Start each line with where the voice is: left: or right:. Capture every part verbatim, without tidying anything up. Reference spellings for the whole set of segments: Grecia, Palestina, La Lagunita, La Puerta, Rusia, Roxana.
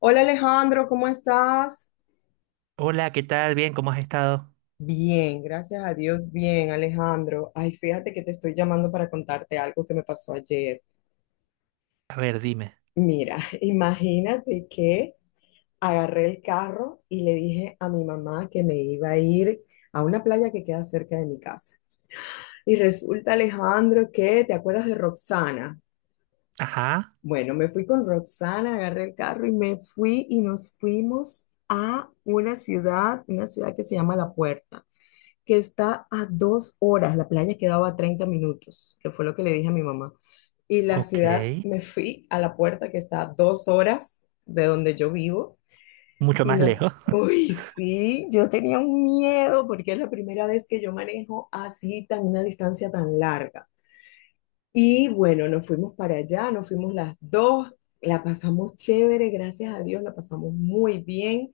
left: Hola, Alejandro, ¿cómo estás?
right: Hola, ¿qué tal? Bien, ¿cómo has estado?
left: Bien, gracias a Dios, bien, Alejandro. Ay, fíjate que te estoy llamando para contarte algo que me pasó ayer.
right: A ver, dime.
left: Mira, imagínate que agarré el carro y le dije a mi mamá que me iba a ir a una playa que queda cerca de mi casa. Y resulta, Alejandro, que, ¿te acuerdas de Roxana?
right: Ajá,
left: Bueno, me fui con Roxana, agarré el carro y me fui y nos fuimos a una ciudad, una ciudad que se llama La Puerta, que está a dos horas. La playa quedaba a treinta minutos, que fue lo que le dije a mi mamá. Y la ciudad,
right: ok.
left: me fui a La Puerta, que está a dos horas de donde yo vivo
right: Mucho
left: y
right: más
left: no.
right: lejos.
left: Uy, sí, yo tenía un miedo porque es la primera vez que yo manejo así tan una distancia tan larga. Y bueno, nos fuimos para allá, nos fuimos las dos, la pasamos chévere, gracias a Dios, la pasamos muy bien.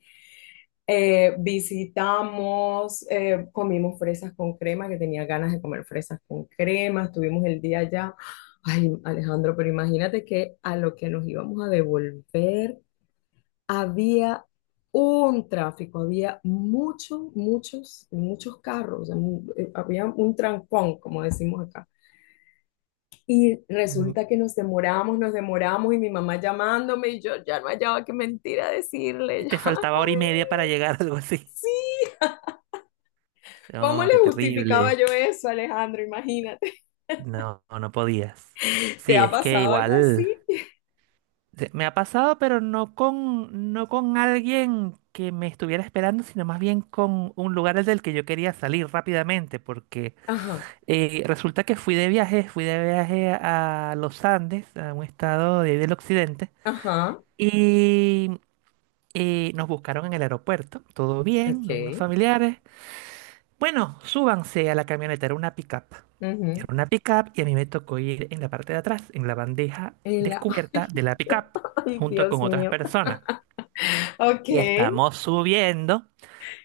left: Eh, visitamos, eh, comimos fresas con crema, que tenía ganas de comer fresas con crema, estuvimos el día allá. Ay, Alejandro, pero imagínate que a lo que nos íbamos a devolver había un tráfico, había muchos, muchos, muchos carros, o sea, mu- eh, había un trancón, como decimos acá. Y
right: Mm,
left: resulta que nos demoramos, nos demoramos y mi mamá llamándome y yo ya no hallaba qué mentira
right: Y
left: decirle.
right: te faltaba hora y media para llegar, algo así.
left: ¿Cómo
right: No,
left: le
right: qué
left: justificaba
right: terrible.
left: yo eso, Alejandro? Imagínate.
right: No, no podías.
left: ¿Te
right: Sí,
left: ha
right: es que
left: pasado algo
right: igual
left: así?
right: se- me ha pasado, pero no con, no con alguien que me estuviera esperando, sino más bien con un lugar del que yo quería salir rápidamente, porque
left: Ajá,
right: eh, resulta que fui de viaje, fui de viaje a los Andes, a un estado de ahí del occidente.
left: ajá,
right: Y Eh, nos buscaron en el aeropuerto, todo bien, unos
left: ok.
right: familiares. Bueno, súbanse a la camioneta, era una pickup. Era
left: Ujú.
right: una pickup y a mí me tocó ir en la parte de atrás, en la bandeja
left: En la-
right: descubierta de
left: ay,
right: la pickup,
left: ay,
right: junto
left: Dios
right: con otras
left: mío.
right: personas.
left: Ok.
right: Y estamos subiendo,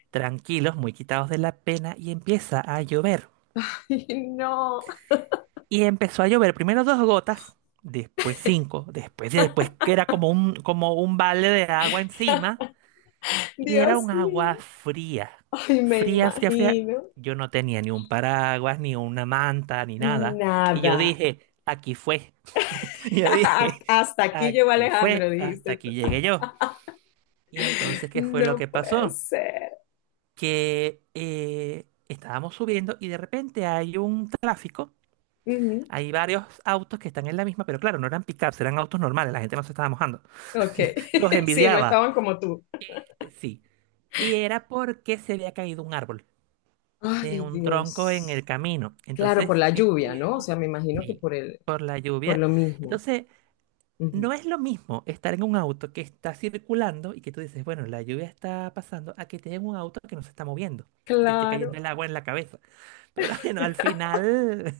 right: tranquilos, muy quitados de la pena, y empieza a llover.
left: Ay, no.
right: Y empezó a llover, primero dos gotas, después cinco, después y después que era como un, como un balde de agua encima. Y era un
left: Dios mío.
right: agua fría.
left: Ay, me
right: Fría, fría, fría.
left: imagino.
right: Yo no tenía ni un paraguas, ni una manta, ni nada. Y yo
left: Nada.
right: dije, aquí fue. Yo dije,
left: Hasta aquí llegó
right: aquí
left: Alejandro,
right: fue, hasta
left: dijiste
right: aquí
left: tú.
right: llegué yo. Y entonces, ¿qué fue lo que
left: No puede
right: pasó?
left: ser.
right: Que eh, estábamos subiendo y de repente hay un tráfico.
left: Ujú.
right: Hay varios autos que están en la misma, pero claro, no eran pickups, eran autos normales. La gente no se estaba mojando.
left: Ok.
right: Los
left: Sí, no
right: envidiaba.
left: estaban como tú.
right: Sí. Y era porque se había caído un árbol en
left: Ay,
right: un tronco en
left: Dios.
right: el camino.
left: Claro, por
right: Entonces
left: la lluvia, ¿no? O
right: estuvimos,
left: sea, me imagino que
right: sí,
left: por el,
right: por la
left: por
right: lluvia.
left: lo mismo.
right: Entonces, no
left: Ujú.
right: es lo mismo estar en un auto que está circulando y que tú dices, bueno, la lluvia está pasando, a que estés en un auto que no se está moviendo y te esté cayendo
left: Claro.
right: el agua en la cabeza. Pero bueno, al final,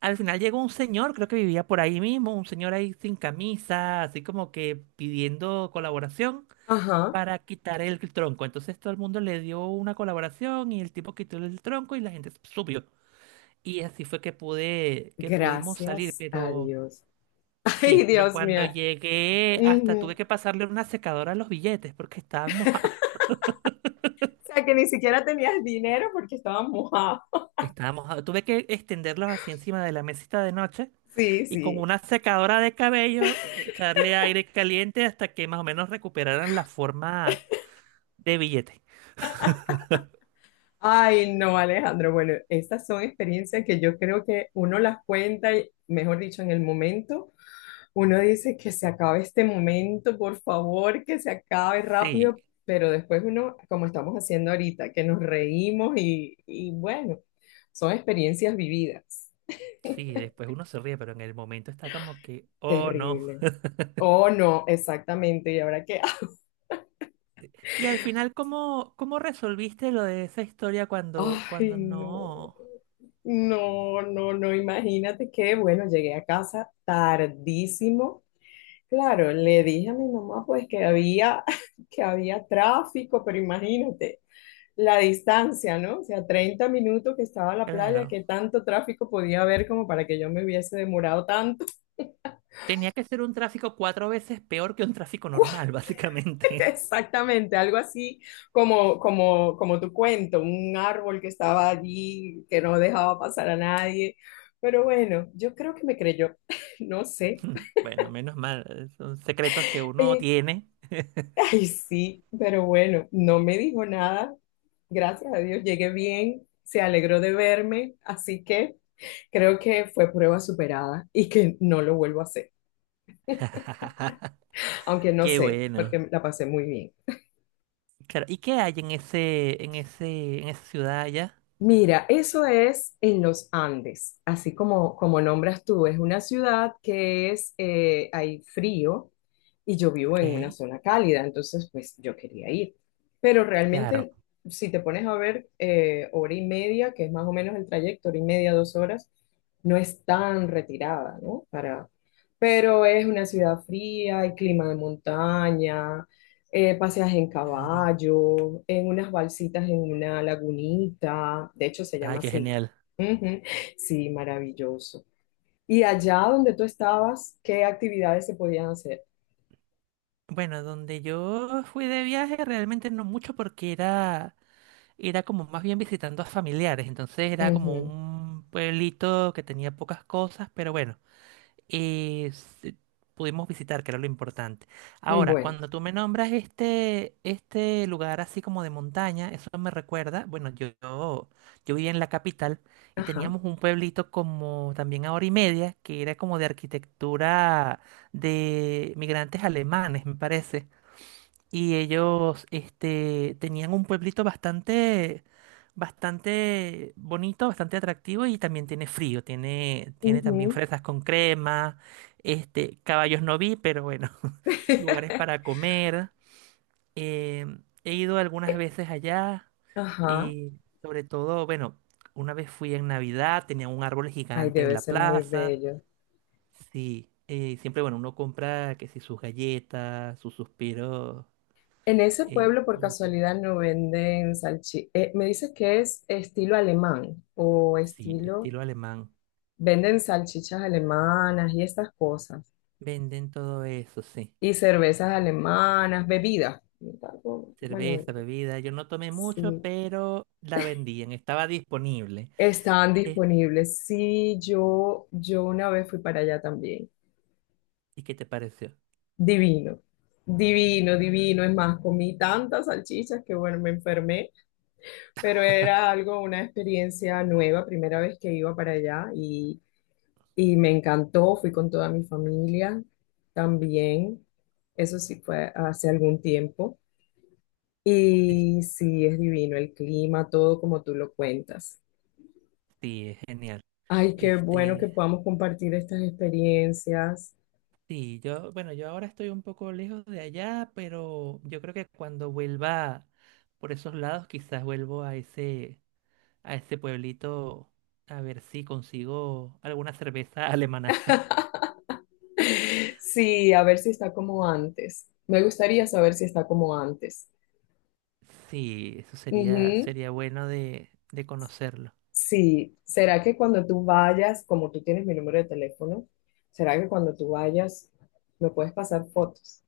right: al final llegó un señor, creo que vivía por ahí mismo, un señor ahí sin camisa, así como que pidiendo colaboración
left: Ajá.
right: para quitar el tronco. Entonces todo el mundo le dio una colaboración y el tipo quitó el tronco y la gente subió. Y así fue que pude, que pudimos salir,
left: Gracias a
right: pero
left: Dios. Ay,
right: sí, pero
left: Dios
right: cuando
left: mío.
right: llegué hasta tuve
left: Ujú.
right: que pasarle una secadora a los billetes porque estaban mojados.
left: O sea, que ni siquiera tenías dinero porque estabas mojado.
right: Estaban mojados. Tuve que extenderlos así encima de la mesita de noche
left: Sí,
right: y con
left: sí.
right: una secadora de cabello echarle aire caliente hasta que más o menos recuperaran la forma de billete.
left: Ay, no, Alejandro. Bueno, estas son experiencias que yo creo que uno las cuenta, y, mejor dicho, en el momento, uno dice que se acabe este momento, por favor, que se acabe
right: Sí,
left: rápido, pero después uno, como estamos haciendo ahorita, que nos reímos y, y bueno, son experiencias vividas.
right: sí, después uno se ríe, pero en el momento está como que, oh no.
left: Terrible. Oh, no, exactamente. Y ahora que,
right: Y al final, ¿cómo, cómo resolviste lo de esa historia cuando,
left: ay,
right: cuando
left: no,
right: no?
left: no, no, no, imagínate que, bueno, llegué a casa tardísimo. Claro, le dije a mi mamá pues que había, que había tráfico, pero imagínate. La distancia, ¿no? O sea, treinta minutos que estaba a la playa,
right: Claro.
left: ¿que tanto tráfico podía haber como para que yo me hubiese demorado tanto?
right: Tenía que ser un tráfico cuatro veces peor que un tráfico
left: ¿Cuál?
right: normal, básicamente.
left: Exactamente, algo así como, como, como tu cuento, un árbol que estaba allí, que no dejaba pasar a nadie. Pero bueno, yo creo que me creyó, no sé.
right: Bueno, menos mal. Son secretos que uno
left: Eh,
right: tiene.
left: Ay, sí, pero bueno, no me dijo nada. Gracias a Dios, llegué bien, se alegró de verme, así que creo que fue prueba superada y que no lo vuelvo a hacer, aunque no
right: Qué
left: sé,
right: bueno.
left: porque la pasé muy bien.
right: Claro. ¿Y qué hay en ese, en ese, en esa ciudad allá?
left: Mira, eso es en los Andes, así como, como nombras tú, es una ciudad que es, eh, hay frío y yo vivo en una
right: Ok.
left: zona cálida, entonces pues yo quería ir. Pero
right: Claro.
left: realmente, si te pones a ver, eh, hora y media, que es más o menos el trayecto, hora y media, dos horas, no es tan retirada, ¿no? Para, pero es una ciudad fría, hay clima de montaña, eh, paseas en
right: Claro.
left: caballo, en unas balsitas en una lagunita, de hecho se
right: Ay,
left: llama
right: qué
left: así.
right: genial.
left: Ujú, sí, maravilloso. Y allá donde tú estabas, ¿qué actividades se podían hacer?
right: Bueno, donde yo fui de viaje realmente no mucho porque era, era como más bien visitando a familiares. Entonces era como un pueblito que tenía pocas cosas, pero bueno. eh, se- Pudimos visitar, que era lo importante.
left: Ujú,
right: Ahora,
left: bueno,
right: cuando tú me nombras este, este lugar así como de montaña, eso me recuerda, bueno, yo, yo, yo vivía en la capital y
left: ajá,
right: teníamos un pueblito como también a hora y media, que era como de arquitectura de migrantes alemanes, me parece. Y ellos, este, tenían un pueblito bastante, bastante bonito, bastante atractivo y también tiene frío, tiene, tiene también
left: ujú.
right: fresas con crema, este, caballos no vi, pero bueno, lugares para comer. Em, he ido algunas
left: Eh,
right: veces allá
left: ajá,
right: y sobre todo, bueno, una vez fui en Navidad, tenía un árbol
left: ay,
right: gigante en
left: debe
right: la
left: ser muy
right: plaza.
left: bello.
right: Sí, eh, siempre, bueno, uno compra que si sus galletas, sus suspiros
left: En ese
right: eh,
left: pueblo, por
right: dulces.
left: casualidad, ¿no venden salchichas? Me dices que es estilo alemán o
right: Sí,
left: estilo,
right: estilo alemán.
left: ¿venden salchichas alemanas y estas cosas?
right: Venden todo eso, sí.
left: Y cervezas alemanas, bebidas. Algo- bueno,
right: Cerveza,
left: bebidas.
right: bebida. Yo no tomé mucho,
left: Sí,
right: pero la vendían, estaba disponible.
left: estaban
right: ¿Qué-
left: disponibles. Sí, yo, yo una vez fui para allá también.
right: ¿Y qué te pareció?
left: Divino, divino, divino. Es más, comí tantas salchichas que bueno, me enfermé, pero era algo, una experiencia nueva, primera vez que iba para allá y, y me encantó. Fui con toda mi familia también. Eso sí fue hace algún tiempo.
right: Es-
left: Y sí, es divino el clima, todo como tú lo cuentas.
right: Sí, es genial.
left: Ay, qué bueno que
right: Este,
left: podamos compartir estas experiencias.
right: sí, yo, bueno, yo ahora estoy un poco lejos de allá, pero yo creo que cuando vuelva por esos lados, quizás vuelvo a ese, a ese pueblito a ver si consigo alguna cerveza alemana.
left: Sí, a ver si está como antes. Me gustaría saber si está como antes.
right: Sí, eso sería,
left: Ujú.
right: sería bueno de, de conocerlo.
left: Sí, ¿será que cuando tú vayas, como tú tienes mi número de teléfono, será que cuando tú vayas me puedes pasar fotos?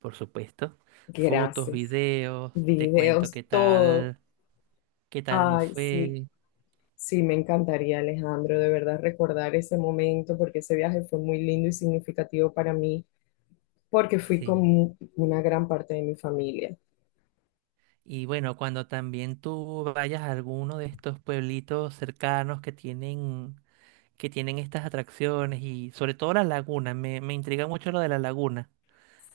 right: Por supuesto. Fotos,
left: Gracias.
right: videos, te cuento qué
left: Videos, todo.
right: tal, qué tal me
left: Ay, sí.
right: fue.
left: Sí, me encantaría, Alejandro, de verdad recordar ese momento porque ese viaje fue muy lindo y significativo para mí porque fui con
right: Sí.
left: mu- una gran parte de mi familia.
right: Y bueno, cuando también tú vayas a alguno de estos pueblitos cercanos que tienen, que tienen estas atracciones y sobre todo la laguna, me, me intriga mucho lo de la laguna.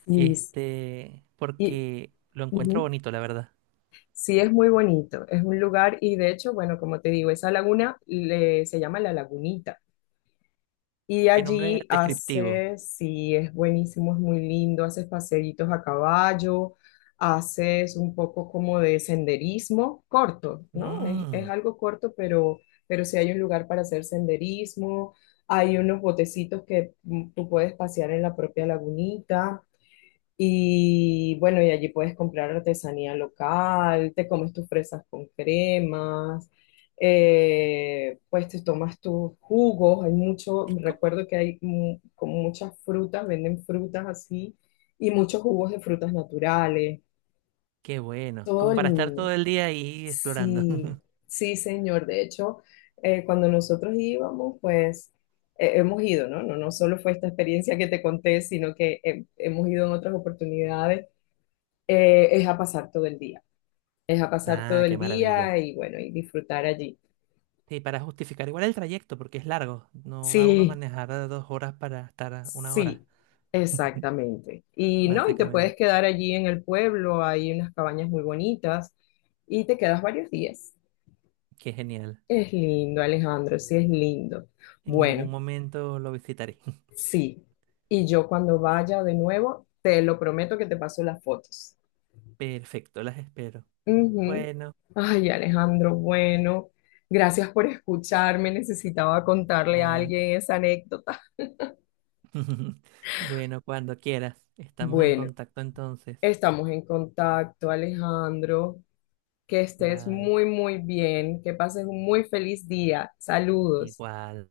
left: Y,
right: Este,
left: y
right: porque lo encuentro
left: ujú,
right: bonito, la verdad.
left: sí, es muy bonito, es un lugar y de hecho, bueno, como te digo, esa laguna le- se llama La Lagunita. Y
right: Qué nombre
left: allí
right: descriptivo.
left: haces, sí, es buenísimo, es muy lindo, haces paseitos a caballo, haces un poco como de senderismo corto, ¿no? Es, es
right: Mm,
left: algo corto, pero, pero sí hay un lugar para hacer senderismo, hay unos botecitos que mm, tú puedes pasear en la propia lagunita. Y bueno, y allí puedes comprar artesanía local, te comes tus fresas con cremas, eh, pues te tomas tus jugos, hay mucho,
right: es co-
left: recuerdo que hay mu- como muchas frutas, venden frutas así, y muchos jugos de frutas naturales,
right: Qué bueno.
left: todo
right: Como para estar todo
left: lindo.
right: el día ahí explorando.
left: Sí, sí, señor. De hecho, eh, cuando nosotros íbamos, pues eh, hemos ido, ¿no? No, no solo fue esta experiencia que te conté, sino que eh, hemos ido en otras oportunidades, eh, es a pasar todo el día, es a pasar todo
right: Ah, qué
left: el día
right: maravilla.
left: y bueno, y disfrutar allí.
right: Sí, para justificar igual el trayecto, porque es largo. No va uno a
left: Sí,
right: manejar a dos horas para estar a una hora,
left: sí, exactamente. Y no, y te puedes
right: básicamente.
left: quedar allí en el pueblo, hay unas cabañas muy bonitas y te quedas varios días.
right: Qué genial.
left: Es lindo, Alejandro, sí es lindo.
right: En
left: Bueno,
right: algún momento lo visitaré.
left: sí. Y yo cuando vaya de nuevo, te lo prometo que te paso las fotos.
right: Perfecto, las espero.
left: Ujú.
right: Bueno,
left: Ay, Alejandro, bueno, gracias por escucharme. Necesitaba contarle a
right: igual.
left: alguien esa anécdota.
right: Bueno, cuando quieras. Estamos en
left: Bueno,
right: contacto entonces.
left: estamos en contacto, Alejandro. Que estés
right: Bye.
left: muy, muy bien. Que pases un muy feliz día. Saludos.
right: Igual.